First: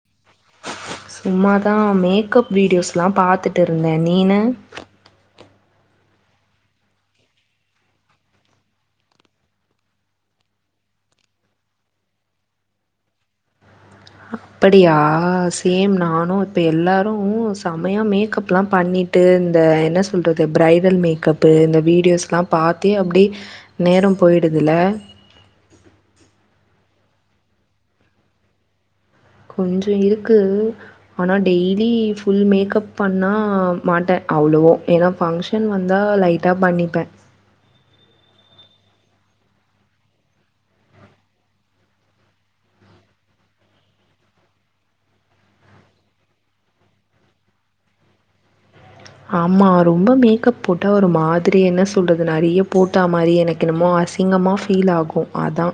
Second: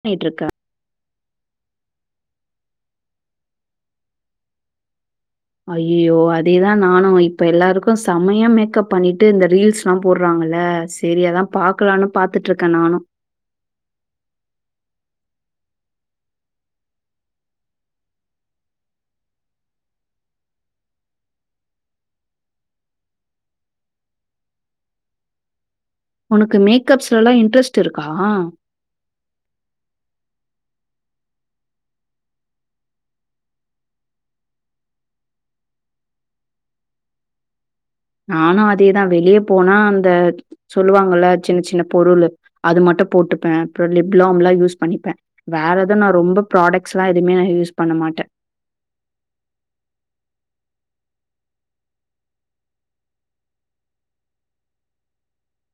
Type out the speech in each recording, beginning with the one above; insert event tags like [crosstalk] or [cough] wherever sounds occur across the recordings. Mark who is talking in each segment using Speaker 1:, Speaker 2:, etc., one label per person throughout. Speaker 1: பண்ணிட்ருக்க
Speaker 2: சும்மாதா மேக்கப் வீடியோஸ்ஸல்லா பாத்துட்டு இருந்தே நீனு
Speaker 1: அய்யோ அதேதா நானு இப்ப எல்லாருக்கு சமைய மேக்கப் பண்ணிட்டு இந்த ரீல்ஸ்ல்லா போடுறாங்கல்ல சீரி அதா பாக்கலன்னு பாத்துட்டுருக்கே நானு
Speaker 2: அப்படியா சேம் நானு இப்ப எல்லாரு செமையா மேக்கப்ல்லா பண்ணிட்டு இந்த என்ன சொல்றது பிரைடல் மேக்கப்பு இந்த வீடியோஸ்ஸல்லா பாத்தே அப்டி நேரோ போயிடுதுல்ல
Speaker 1: உனக்கு மேக்கப்ஸ்லல்லா இன்ட்ரெஸ்ட் இருக்கா
Speaker 2: கொஞ்சோ இருக்கு ஆனா டெய்லி ஃபுல் மேக்கப் பண்ணா மாட்டே அவ்வளவோ ஏன்னா பஃங்க்ஷன் வந்தா லைட்டா பண்ணிப்பே
Speaker 1: நானு அதேதா வெளியே போனா அந்த சொல்லுவாங்கல்ல சின்ன சின்ன பொருளு அது மட்டு போட்டுப்பே அப்புற லிப்லாம்ல்லா யூஸ் பண்ணிப்பே வேற எதவு நா ரொம்ப ப்ராடக்ட்ஸ்ஸெல்லா எதுவுமே நா யூஸ் பண்ண மாட்ட
Speaker 2: ஆமா ரொம்ப மேக்கப் போட்டா ஒரு மாதிரி என்ன சொல்றது நறைய போட்டா மாரி எனக்கென்னமோ அசிங்கமா ஃபீல் ஆகு அதா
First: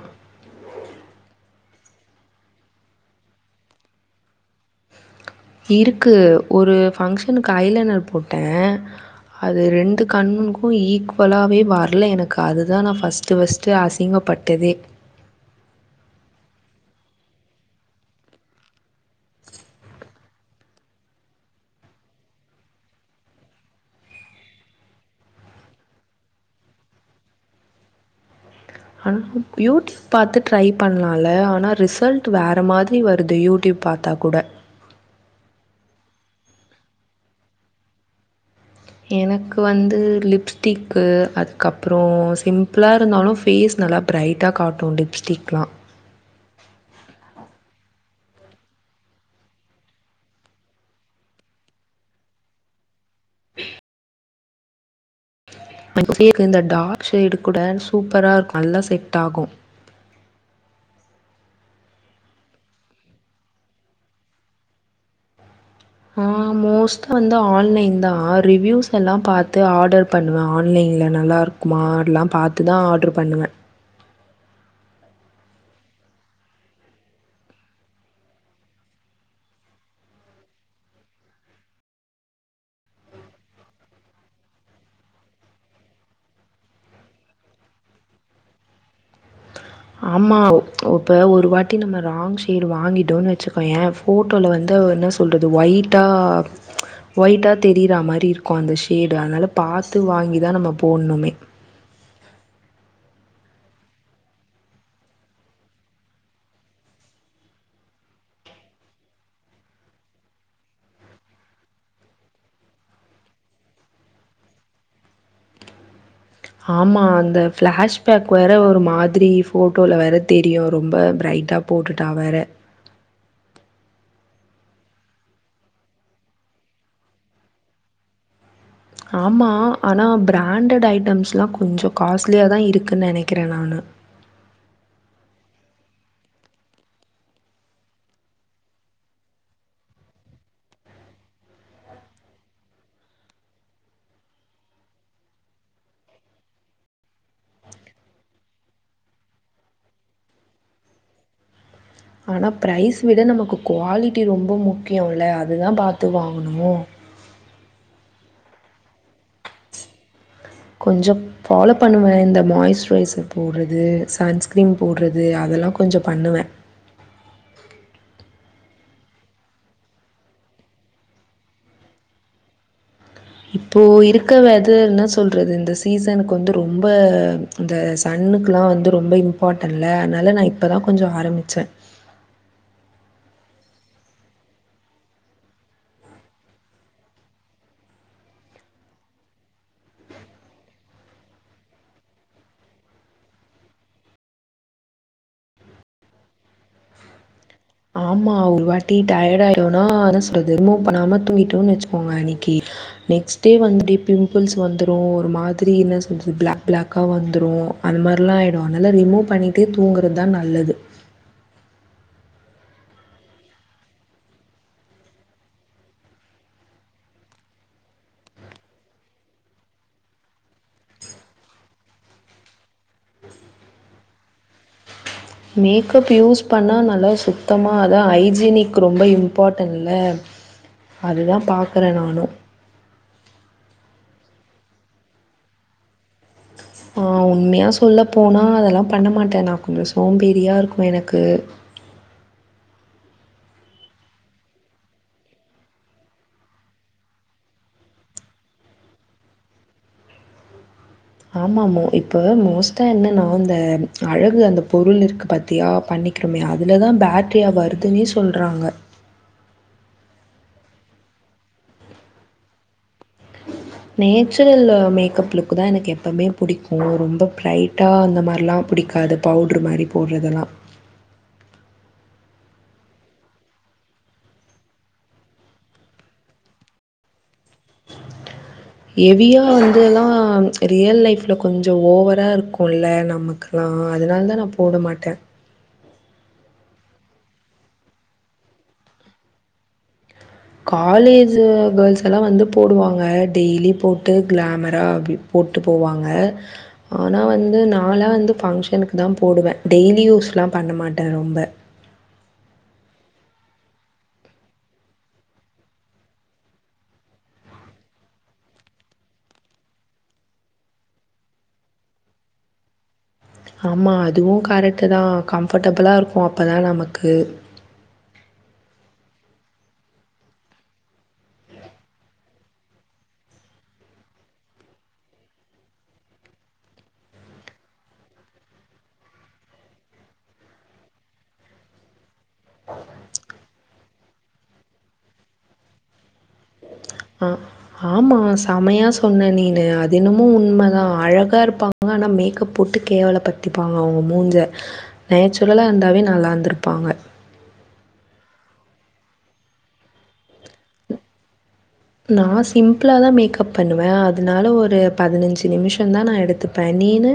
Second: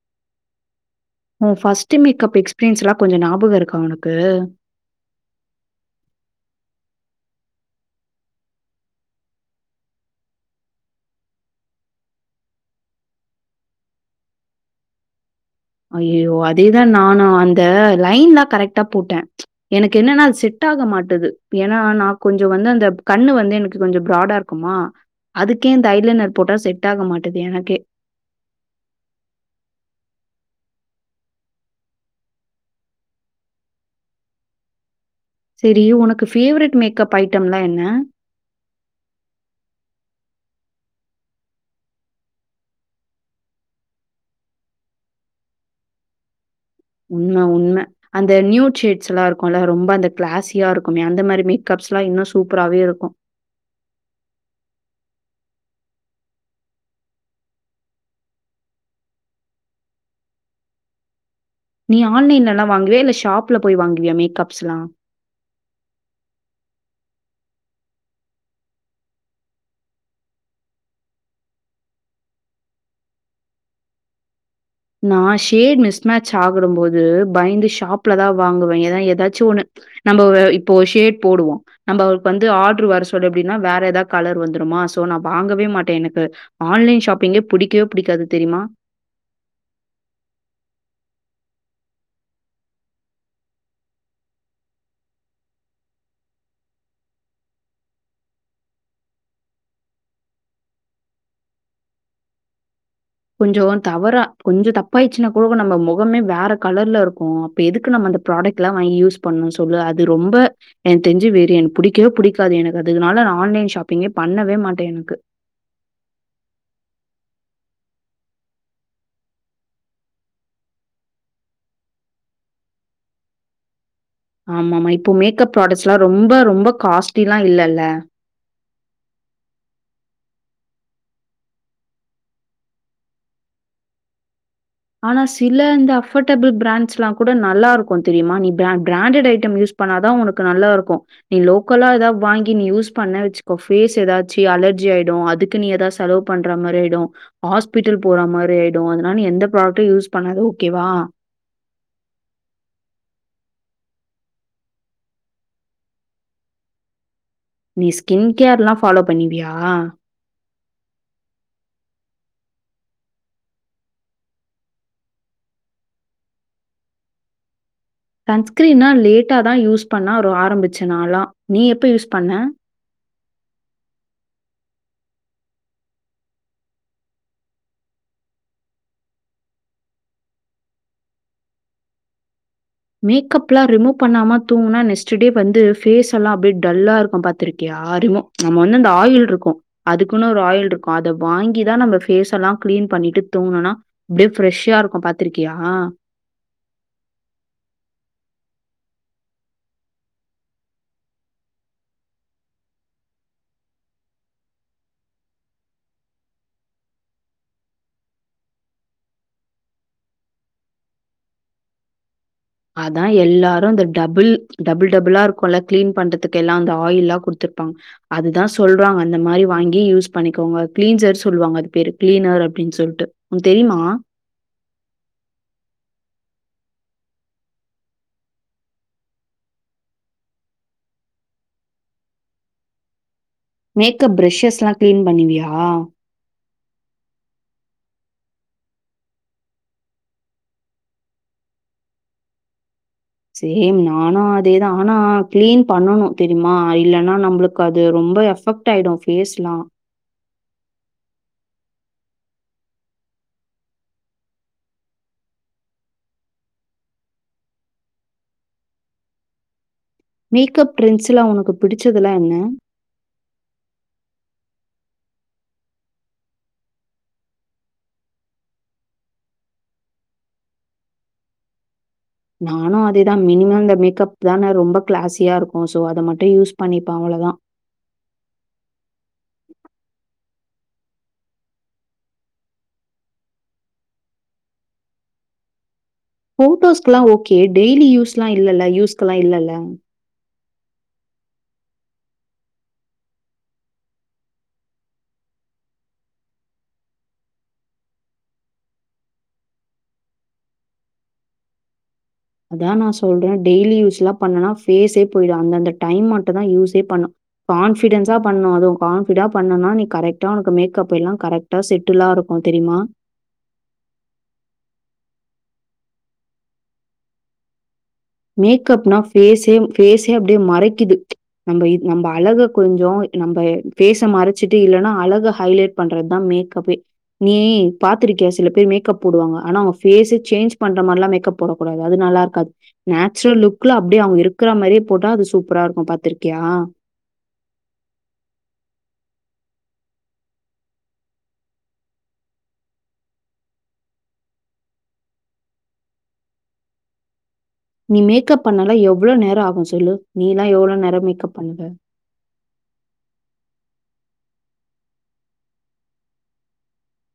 Speaker 1: ஓ ஃபர்ஸ்ட் மேக்ப் எக்ஸ்பீரியன்ஸ் எல்லா கொஞ்சோ ஞாபகம் இருக்கா உனக்கு
Speaker 2: இருக்கு ஒரு பஃங்க்ஷனுக்கு ஐலைனர் போட்டே அது ரெண்டு கண்ணுங்களுக்கு ஈக்குவலாவே வரல எனக்கு அதுதா நா ஃபர்ஸ்ட்டு ஃபர்ஸ்ட்டு அசிங்கப்பட்டதே
Speaker 1: அய்யயோ அதேதா நானு அந்த லைன்லா கரெக்டா போட்டே எனக்கு என்னன்னா அது செட்டாக மாட்டுது ஏன்னா நா கொஞ்சோ வந்து அந்த கண்ணு வந்து எனக்கு கொஞ்சோ ப்ராடா இருக்குமா அதுக்கே இந்த ஐலைனர் போட்டா செட் ஆக மாட்டேது எனக்கே
Speaker 2: ஆனா யூடியூப் பாத்து ட்ரை பண்ணலாம்ல ஆனா ரிசல்ட் வேற மாரி வருது யூடியூப் பாத்தாக் கூட
Speaker 1: செரி உனக்கு ஃபேவரெட் மேக்கப் ஐட்டம்லா என்ன
Speaker 2: எனக்கு வந்து லிப்ஸ்டிக்கு அதுக்கப்புறோ சிம்பிளா இருந்தாலு ஃபேஸ் நல்லா ப்ரைட்டா காட்டு லிப்ஸ்டிக்லா
Speaker 1: உண்ம, உண்ம. அந்த நியூ ஷேட்ஸ்ஸல்லா இருக்குல்ல ரொம்ப அந்த கிளாஸியா இருக்குமே அந்த மாரி மேக்கப்ஸ்ல்லா இன்னு சூப்பராவே இருக்கு
Speaker 2: [inaudible] [unintelligible] இந்த டார்க் ஷேடு கூட சூப்பரா இருக்கு நல்ல செட்டாகு
Speaker 1: நீ ஆன்லைன்லெல்லா வாங்குவியா இல்ல ஷாப்ல போய் வாங்குவியா மேக்ப்ஸ்ல்லா
Speaker 2: ஆஹ் மோஸ்டா வந்து ஆன்லைன் தா ரிவூஸ் எல்லா பாத்து ஆர்டர் பண்ணுவே ஆன்லைன்ல நல்லா இருக்குமால்லா பாத்துதா ஆர்டர் பண்ணுவே
Speaker 1: நான் ஷேட் மிஸ் மேட்ச ஆகிட போது பயந்து ஷாப்லதா வாங்குவே எண்ண ஏதாச்சு ஒண்ணு நம்ம இப்போ ஷேட் போடுவோ நம்மளுக்கு வந்து ஆர்டரு வர சொல்லு எப்டின்னா வேற ஏதாவது கலர் வந்துடுமா சோ நா வாங்கவே மாட்டே எனக்கு ஆன்லைன் ஷாப்பிங்கே புடிக்கவே புடிக்காது தெரியுமா
Speaker 2: ஆமா இப்ப ஒரு வாட்டி நம்ம ராங் ஷேடு வாங்கிட்டோன்னு வெச்சுக்கோயே ஃபோட்டோல வந்து என்ன சொல்றது ஒயிட்டா ஒயிட்டா தெரியறா மாரி இருக்கு அந்த ஷேடு அதனால பாத்து வாங்கிதா நம்ம போடணுமே
Speaker 1: கொஞ்சோ தவறா கொஞ்சம் தப்பாயிடுச்சுன்னா கூட நம்ம மொகமே வேற கலர்லருக்கு அப்ப எதுக்கு நம்ம அந்த ப்ராடக்டெல்லா வாங்கி யூஸ் பண்ணு சொல்லு அது ரொம்ப எனக்கு தெரிஞ்சு வேறு என புடிக்கவே புடிக்காது எனக்கு அதுனால நா ஆன்லைன் ஷாப்பிங்கே பண்ணவே மாட்டே எனக்கு
Speaker 2: ஆமா அந்த பிளாஷ்பேக் வேற ஒரு மாதிரி போட்டோல வேற தெரியு ரொம்ப ப்ரைட்டா போட்டுட்டா வேற
Speaker 1: ஆம ஆமா இப்போ மேக்கப் ப்ராடேக்ட்ஸல்லாம் ரொம்ப ரொம்ப காஸ்ட்லிலா இல்லல்ல
Speaker 2: ஆமா ஆனா பிராண்டட் ஐட்டம்ஸ்ல்லா கொஞ்சோ காஸ்ட்லியா தா இருக்குன் நெனைக்கிறே நானு
Speaker 1: ஆனா சில இந்த அஃபர்டபிள் பிராண்ட்ஸெல்லா கூட நல்லாருக்கு தெரியுமா நீ ப்ராண்டட் ஐட்டம் யூஸ் பண்ணாதா உனக்கு நல்லாருக்கு நீ லோக்கலா ஏதாவது வாங்கி நீ யூஸ் பண்ண வெச்சிக்கோ பேஸ் ஏதாச்சு அலர்ஜி ஆயிடு அதுக்கு நீ ஏதாவது செலவு பண்ற மாரி ஆயிடு ஹாஸ்பிட்டல் போற மாரி ஆயிடு அதனால நீ எந்த ப்ராடக் யூஸ் பண்ணத ஓகேவா
Speaker 2: ஆனா ப்ரைஸ் விட நமக்கு குவாலிட்டி ரொம்ப முக்கியோல்ல அதுதா பாத்து வாங்கணு
Speaker 1: நீ ஸ்கின் கேர்ல்லாம் ஃபாலோ பண்ணவியா
Speaker 2: கொஞ்சம் ஃபாலோ பண்ணுவே மாயிஸ்சுரைசர் போடுறது சன்ஸ்கிரீம் போடுறது அதெல்லா கொஞ்சம் பண்ணுவே
Speaker 1: சன்ஸ்கிரீனா லேட்டாதா யூஸ் பண்ணா ஒரு ஆரம்பிச்சு நாளா நீ எப்ப யூஸ் பண்ண
Speaker 2: இப்போ இருக்க வெதர்ன்ன சொல்றது இந்த சீசனுக்கு வந்து ரொம்ப இந்த சன்னுக்குல்லா வந்து ரொம்ப இம்பார்ட்டன்ல்ல அதனால நா இப்பதா கொஞ்சோ ஆரம்பிச்சே
Speaker 1: மேக்கபெல்லா ரிமூவ் பண்ணாம தூங்குனா நெக்ஸ்ட் டே வந்து ஃபேஸெல்லா அப்படி டல்லா இருக்கு பாத்திருக்கியா ரிமூவ் நம்ம வந்து அந்த ஆயில் இருக்கு அதுக்குன்னு ஒரு ஆயில் இருக்கு அத வாங்கிதா நம்ம பேஸெல்லா கிளீன் பண்ணிட்டு தூங்கணுனா அப்டியே ஃப்ரெஷ்ஷாருக்கு பாத்திருக்கியா
Speaker 2: ஆமா ஒரு வாட்டி டயர்ட ஆயிரூவானா என்ன சொல்றது ரிமூவ் பண்ணாம தூங்கிட்டோன்னு வச்சுக்கோங்க அன்னைக்கி நெக்ஸ்ட் டே வந்துட்டு பிம்பிள்ஸ் வந்துடு ஒரு மாதிரி என்ன சொல்றது பிளாக் பிளாக்கா வந்துரு அந்த மாதிரில்லா ஆயிடு அதனால ரிமூவ் பண்ணிட்டே தூங்குறதுதா நல்லது
Speaker 1: அதா எல்லாரு அந்த டபுள் டபுள் டபுளா இருக்குல்ல கிளீன் பண்றதுக்கு எல்லா அந்த ஆயில்லா குடுத்துருப்பாங்க அதுதா சொல்றாங்க அந்த மாரி வாங்கி யூஸ் பண்ணிக்கோங்க கிளீன்சர் சொல்லுவாங்க அது பேரு கிளீனர் அப்டின்னு சொல்ட்டு உனக்கு தெரியுமா
Speaker 2: மேக்கப் யூஸ் பண்ணா நல்லா சுத்தமா அதா ஹைஜீனிக் ரொம்ப இம்பார்டன்ல அதுதா பாக்குறே நானு
Speaker 1: மேக்கப் பிரஷஸ்ஸெல்லா கிளீன் பண்ணவியா
Speaker 2: ஆஹ் உண்மையா சொல்ல போனா அதெல்லா பண்ணமாட்டே நா கொஞ்சோ சோம்பேரியா இருக்கு எனக்கு
Speaker 1: சேம் நானு அதேதா ஆனா கிளீன் பண்ணணு தெரியுமா இல்லேன்னா நம்மளுக்கு அது ரொம்ப எஃபெக்ட்டாயிடு ஃபேஸ்ஸெல்லா
Speaker 2: ஆமாமமோ இப்ப மோஸ்ட்டா என்னன்னா அந்த அழகு அந்த பொருள் இருக்கு பாத்தியா பண்ணிக்கிறோமே அதுலதா பேக்ட்ரியா வருதுன்னே சொல்றாங்க
Speaker 1: மேக்கப் ட்ரெண்ட்ஸ்லா உனக்கு பிடிச்சதுலா என்ன
Speaker 2: நேச்சுரல்லு மேக்கப்லுக்குதா எனக்கு எப்பவுமே புடிக்கு ரொம்ப ப்ரைட்டா அந்த மாதிரல்லா புடிக்காது பவுட்ரு மாரி போடுறதெல்லா
Speaker 1: நானு அதேதா மினிமம் இந்த மேக்கப் தா ரொம்ப கிளாஸியா இருக்கு சோ அத மட்டு யூஸ் பண்ணிப்பே அவளவுதா
Speaker 2: ஹேவியா வந்துல்லா ரியல் லைஃப்ல கொஞ்சோ ஓவரா இருக்கும்ல்ல நமக்கெல்லா அதனால தா நா போட மாட்டே
Speaker 1: போட்டோஸ்க்கெல்லா ஓகே டெய்லி யூஸ்ல்லா இல்லல்ல யூஸ்கெல்லா இல்லல்ல
Speaker 2: காலேஜ் கேர்ள்ஸ்ல்லா வந்து போடுவாங்க டெய்லி போட்டு கிளாமரா அப்டி போட்டு போவாங்க ஆனா வந்து நா வந்து ஃபங்க்ஷனுக்கு தா போடுவே டெய்லி யூஸ்ல்லா பண்ண மாட்டே ரொம்ப
Speaker 1: அதா நா சொல்றே டெய்லி யூஸ்ல்லா பண்ணனா ஃபேஸே போயிடு அந்தந்த டைம் மட்டு தா யூஸே பண்ணு கான்பிடென்ஸா பண்ணு அதுவு கான்பிடா பண்ணனா நீ கரெக்டா உனக்கு மேக்கபெல்லா கரெக்டா செட்டலா இருக்கு தெரியுமா
Speaker 2: ஆமா அதுவு கரெக்ட் தா கம்பர்டபிளா இருக்கு அப்பதா நமக்கு
Speaker 1: மேக்கப்னா பேஸே பேஸே அப்படியே மறைக்குது நம்ம நம்ம அழக கொஞ்சோ நம்ம ஃபேஸ் மறைச்சிட்டு இல்லைன்னா அழக ஹைலைட் பண்றதுதா மேக்கப்பே நீய பாத்திருக்கியா சில பேர் மேக்கப் போடுவாங்க ஆனா அவங்க பேஸ்சே சேஞ்ச் பண்ற மாதிரில்லா மேக்கப் போடக்கூடாது அது நல்லாருக்காது நேச்சுரல் லுக்குல அப்படி அவுங்க இருக்கற மாரியே போட்டா அது சூப்பராருக்கு பாத்திருக்
Speaker 2: ஆஹ் ஆமா செமையா சொன்ன நீ அதென்னமோ உண்ம தா அழகா இருப்பாங்க ஆனா மேக்கப் போட்டு கேவல படுத்திப்பாங்க அவங்க மூஞ்ச நேச்சுரல இருந்தாவே நல்லாந்திருப்பாங்க
Speaker 1: நீ மேக்கப் பண்ணல்லா எவ்ளோ நேரோ ஆகு சொல்லு நீ எல்லா எவ்ளோநேரோ மேக்கப் பண்ணுவ
Speaker 2: நா சிம்பிள தா மேக்கப் பண்ணுவே அதனால ஒரு பதினஞ்சு நிமிஷோ தா நா எடுத்துப்பே நீனு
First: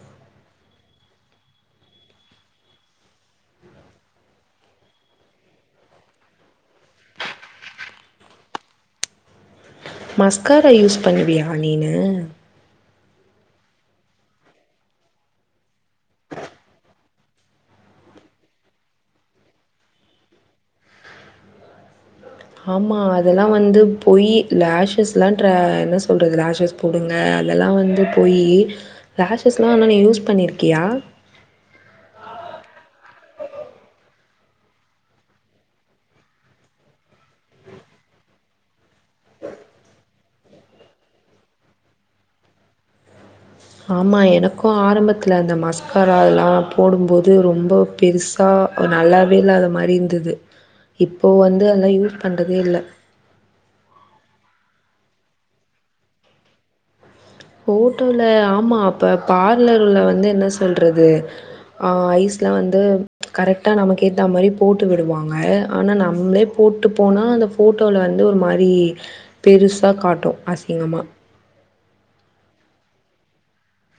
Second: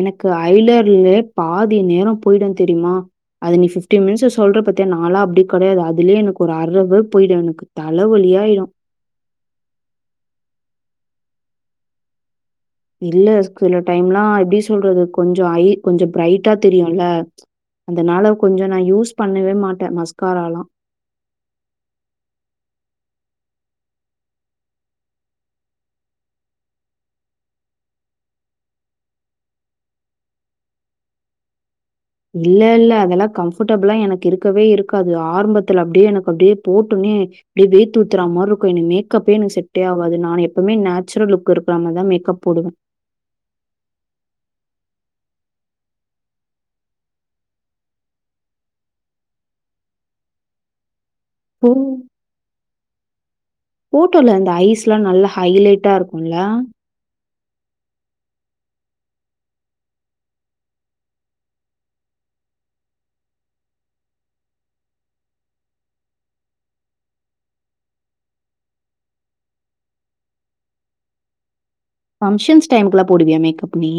Speaker 1: எனக்கு ஐலர்லே பாதி நேரோ போயிடு தெரிமா அது நீ ஃபிப்டீன் மினிட்ஸ் சொல்ற பாத்திய நாளா அப்டி கெடையாது அதுலயே எனக்கு ஒரு அர ஹவர் போயிடு எனக்கு தல வழியாயிடு
Speaker 2: மஸ்கார யூஸ் பண்ணுவியா நீனு
Speaker 1: இல்ல சில டைம்ல்லா எப்டி சொல்றது கொஞ்ச ஐ கொஞ்ச பிரைட்டா தெரியும் இல்ல அதனால கொஞ்ச நா யூஸ் பண்ணவே மாட்டே மஸ்காரல்லா
Speaker 2: ஆமா அதெல்லா வந்து பொய் லேஷஸ் எல்லா ட்ரே என்ன சொல்றது லேஷஸ் போடுங்க அதெல்லா வந்து பொய் லேஷஸ் எல்லா என்ன நீ யூஸ் பண்ணிருக்கியா
Speaker 1: இல்ல இல்ல அதெல்லா கம்ஃபர்டபிளா எனக்கு இருக்கவே இருக்காது ஆரம்பத்துல அப்படியே எனக்கு அப்படியே போட்டுமே அப்படியே வேர்த் ஊத்துற மார இருக்கு எனக்கு மேக்கப்பே எனக்கு செட்டே ஆவாது நா எப்பவுமே நேச்சுரல் லுக் இருக்கிற மாரிதா மேக்கப் போடுவே
Speaker 2: ஆமா எனக்கும் ஆரம்பத்துல அந்த மஸ்காரா அதல்லா போடும்போது ரொம்ப பெருசா நல்லாவே இல்லாத மாரி இருந்தது இப்போ வந்து
Speaker 1: ஓ!
Speaker 2: அதல்லா யூஸ் பண்றதே இல்ல
Speaker 1: ல்லா நல்லா ஹைலைட்டா இருக்கும்லா
Speaker 2: போட்டோல ஆமா அப்ப பார்லர்ல வந்து என்ன சொல்றது ஆஹ் ஐஸ்ல வந்து கரெக்டா நமக்கு ஏத்த மாரி போட்டு விடுவாங்க ஆனா நம்மளே போட்டு போனா அந்த போட்டோல வந்து ஒரு மாரி பெருசா காட்டு அசிங்கமா
Speaker 1: ஃபங்ஷன்ஸ் டைமுக்கெல்லா போடுவியா மேக்கப் நீ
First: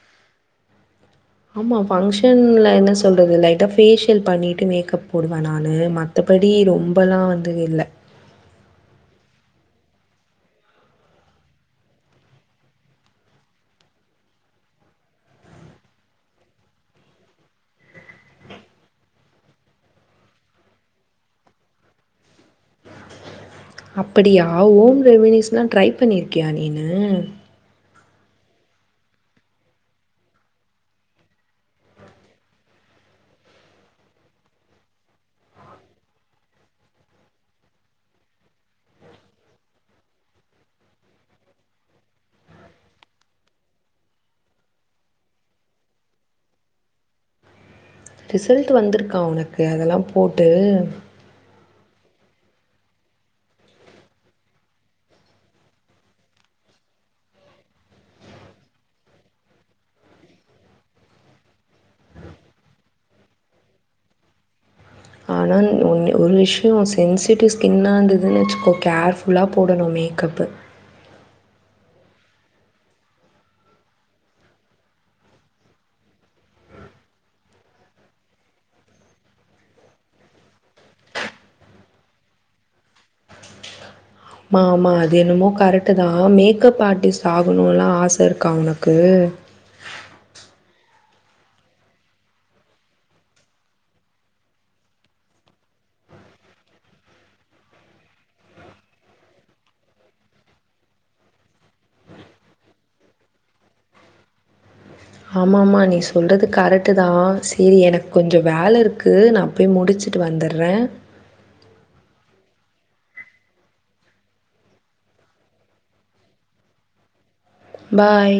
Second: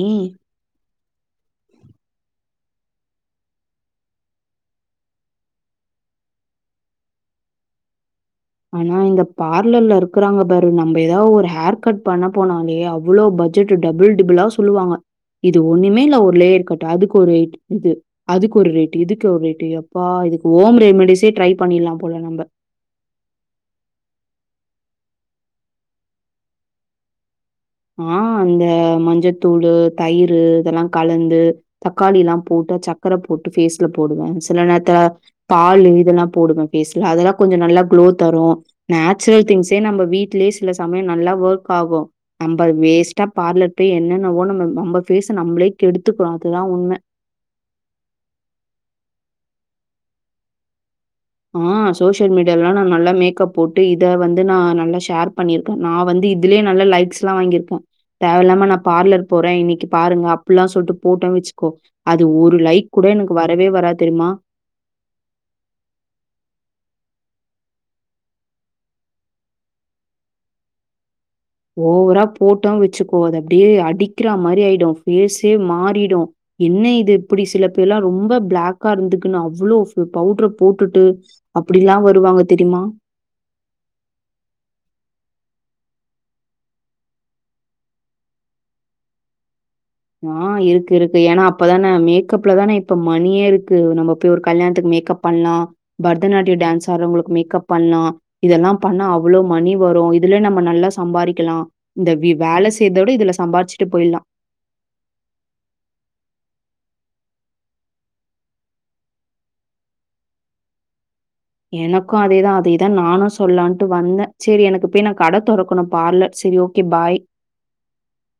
Speaker 2: ஆமா ஃபங்ஷன்ல என்ன சொல்றது லைட்டா பேஷியல் பண்ணிட்டு மேக்கப் போடுவே நானு மத்தபடி ரொம்பல்லா வந்து இல்ல
Speaker 1: ஆனா இந்த பார்லர்ல்ல இருக்கறாங்க பாரு நம்ம ஏதா ஒரு ஹேர் கட் பண்ண போனாலே அவ்ளோ பட்ஜெட் டபுள் டிபிளா சொல்லுவாங்க இது ஒன்னுமே இல்ல ஒரு லேயர் கட் அதுக்கு ஒரு ரேட் இது அதுக்கு ஒரு ரேட்டு் இதுக்கு ஒரு ரேட்டு எப்பா இதுக்கு ஹோம் ரெமடிஸே ட்ரை பண்ணிடலா போல நம்ப
Speaker 2: அப்டியா ஓம் ரெமடிஸ்ல்லா ட்ரை பண்ணிருக்கியா நீனு
Speaker 1: ஆஹ் அந்த மஞ்சத்தூளு தயிரு இதெல்லா கலந்து தக்காளிலா போட்டு சக்கர போட்டு ஃபேஸ்ல போடுவே சில நேரத்துல பாலு இதெல்லா போடுவே ஃபேஸ்ல அதெல்லா கொஞ்ச நல்லா குளோ தரு நேச்சுரல் திங்ஸே நம்ம வீட்லயே சில சமய நல்லா வொர்க் ஆகு நம்ம வேஸ்ட்டா பார்லர் போய் என்னென்னவோ நம்ம நம்ம பேஸ நம்ளே கெடுத்துக்கிறோ அதுதா உண்ம
Speaker 2: ரிசல்ட் வந்திருக்கா உனக்கு அதெல்லா போட்டு
Speaker 1: ஆஹ் சோசியல் மீடியாலலா நா நல்லா மேக்கப் போட்டு இத வந்து நா நல்லா ஷேர் பண்ணிருக்கே நா வந்து இதுலயே நல்ல லைக்ஸ்லா வாங்கியிருப்போ தேவயில்லாம நா பார்லர் போறே இன்னிக்கு பாருங்க அப்ல்லா சொல்ட்டு போட்டோ வச்சுக்கோ அது ஒரு லைக் கூட எனக்கு வரவே வராது தெரியுமா
Speaker 2: ஆனா ஒன் ஒரு விஷய சென்சிட்டிவ் ஸ்கின்னா இருந்ததுன்னு வச்சுக்கோ கேர்ஃபுல்லா போடணு மேக்கப்பு
Speaker 1: ஓவரா போட்டோ வச்சுக்கோ அது அப்டியே அடிக்கிற மாரி ஆயிடு பேஸே மாறிடு என்ன இது இப்டி சில பேர்ல்லா ரொம்ப பிளாக்கா இருந்துக்குன்னு அவ்ளோ பவுட்ர போட்டு அப்டிலா வருவாங்க தெரியுமா
Speaker 2: ஆமா ஆமா அது என்னமோ கரெக்ட் தா மேக்கப் ஆர்ட்டிஸ்ட் ஆகணுலா ஆச இருக்கா உனக்கு
Speaker 1: ஆஹ் இருக்கு இருக்கு ஏனா அப்பதான மேக்கப்லதானே இப்ப மணியே இருக்கு நம்ம போய் ஒரு கல்யாணத்துக்கு மேக்கப் பண்லா பரதநாட்டிய டான்ஸ் ஆட்றவங்களுக்கு மேக்கப் பண்லா இதெல்லா பண்ணா அவ்ளோ மணி வரும இதுலயே நம்ம நல்லா சம்பாரிக்கலா இந்த வி வேல செய்த விட இதுல சம்பாதிச்சுட்டு போயிர்லா
Speaker 2: ஆமாமா நீ சொல்றது கரெக்டு தா சரி எனக்கு கொஞ்சோ வேல இருக்கு நா போய் முடிச்சுட்டு வந்தறே
Speaker 1: எனக்கு அதேதா அதேதா நானு சொல்லான்ட்டு வந்தே சரி எனக்கு பேய் நா கட தொறக்கணு பார்லர் சரி ஓகே பாய்
Speaker 2: பாய்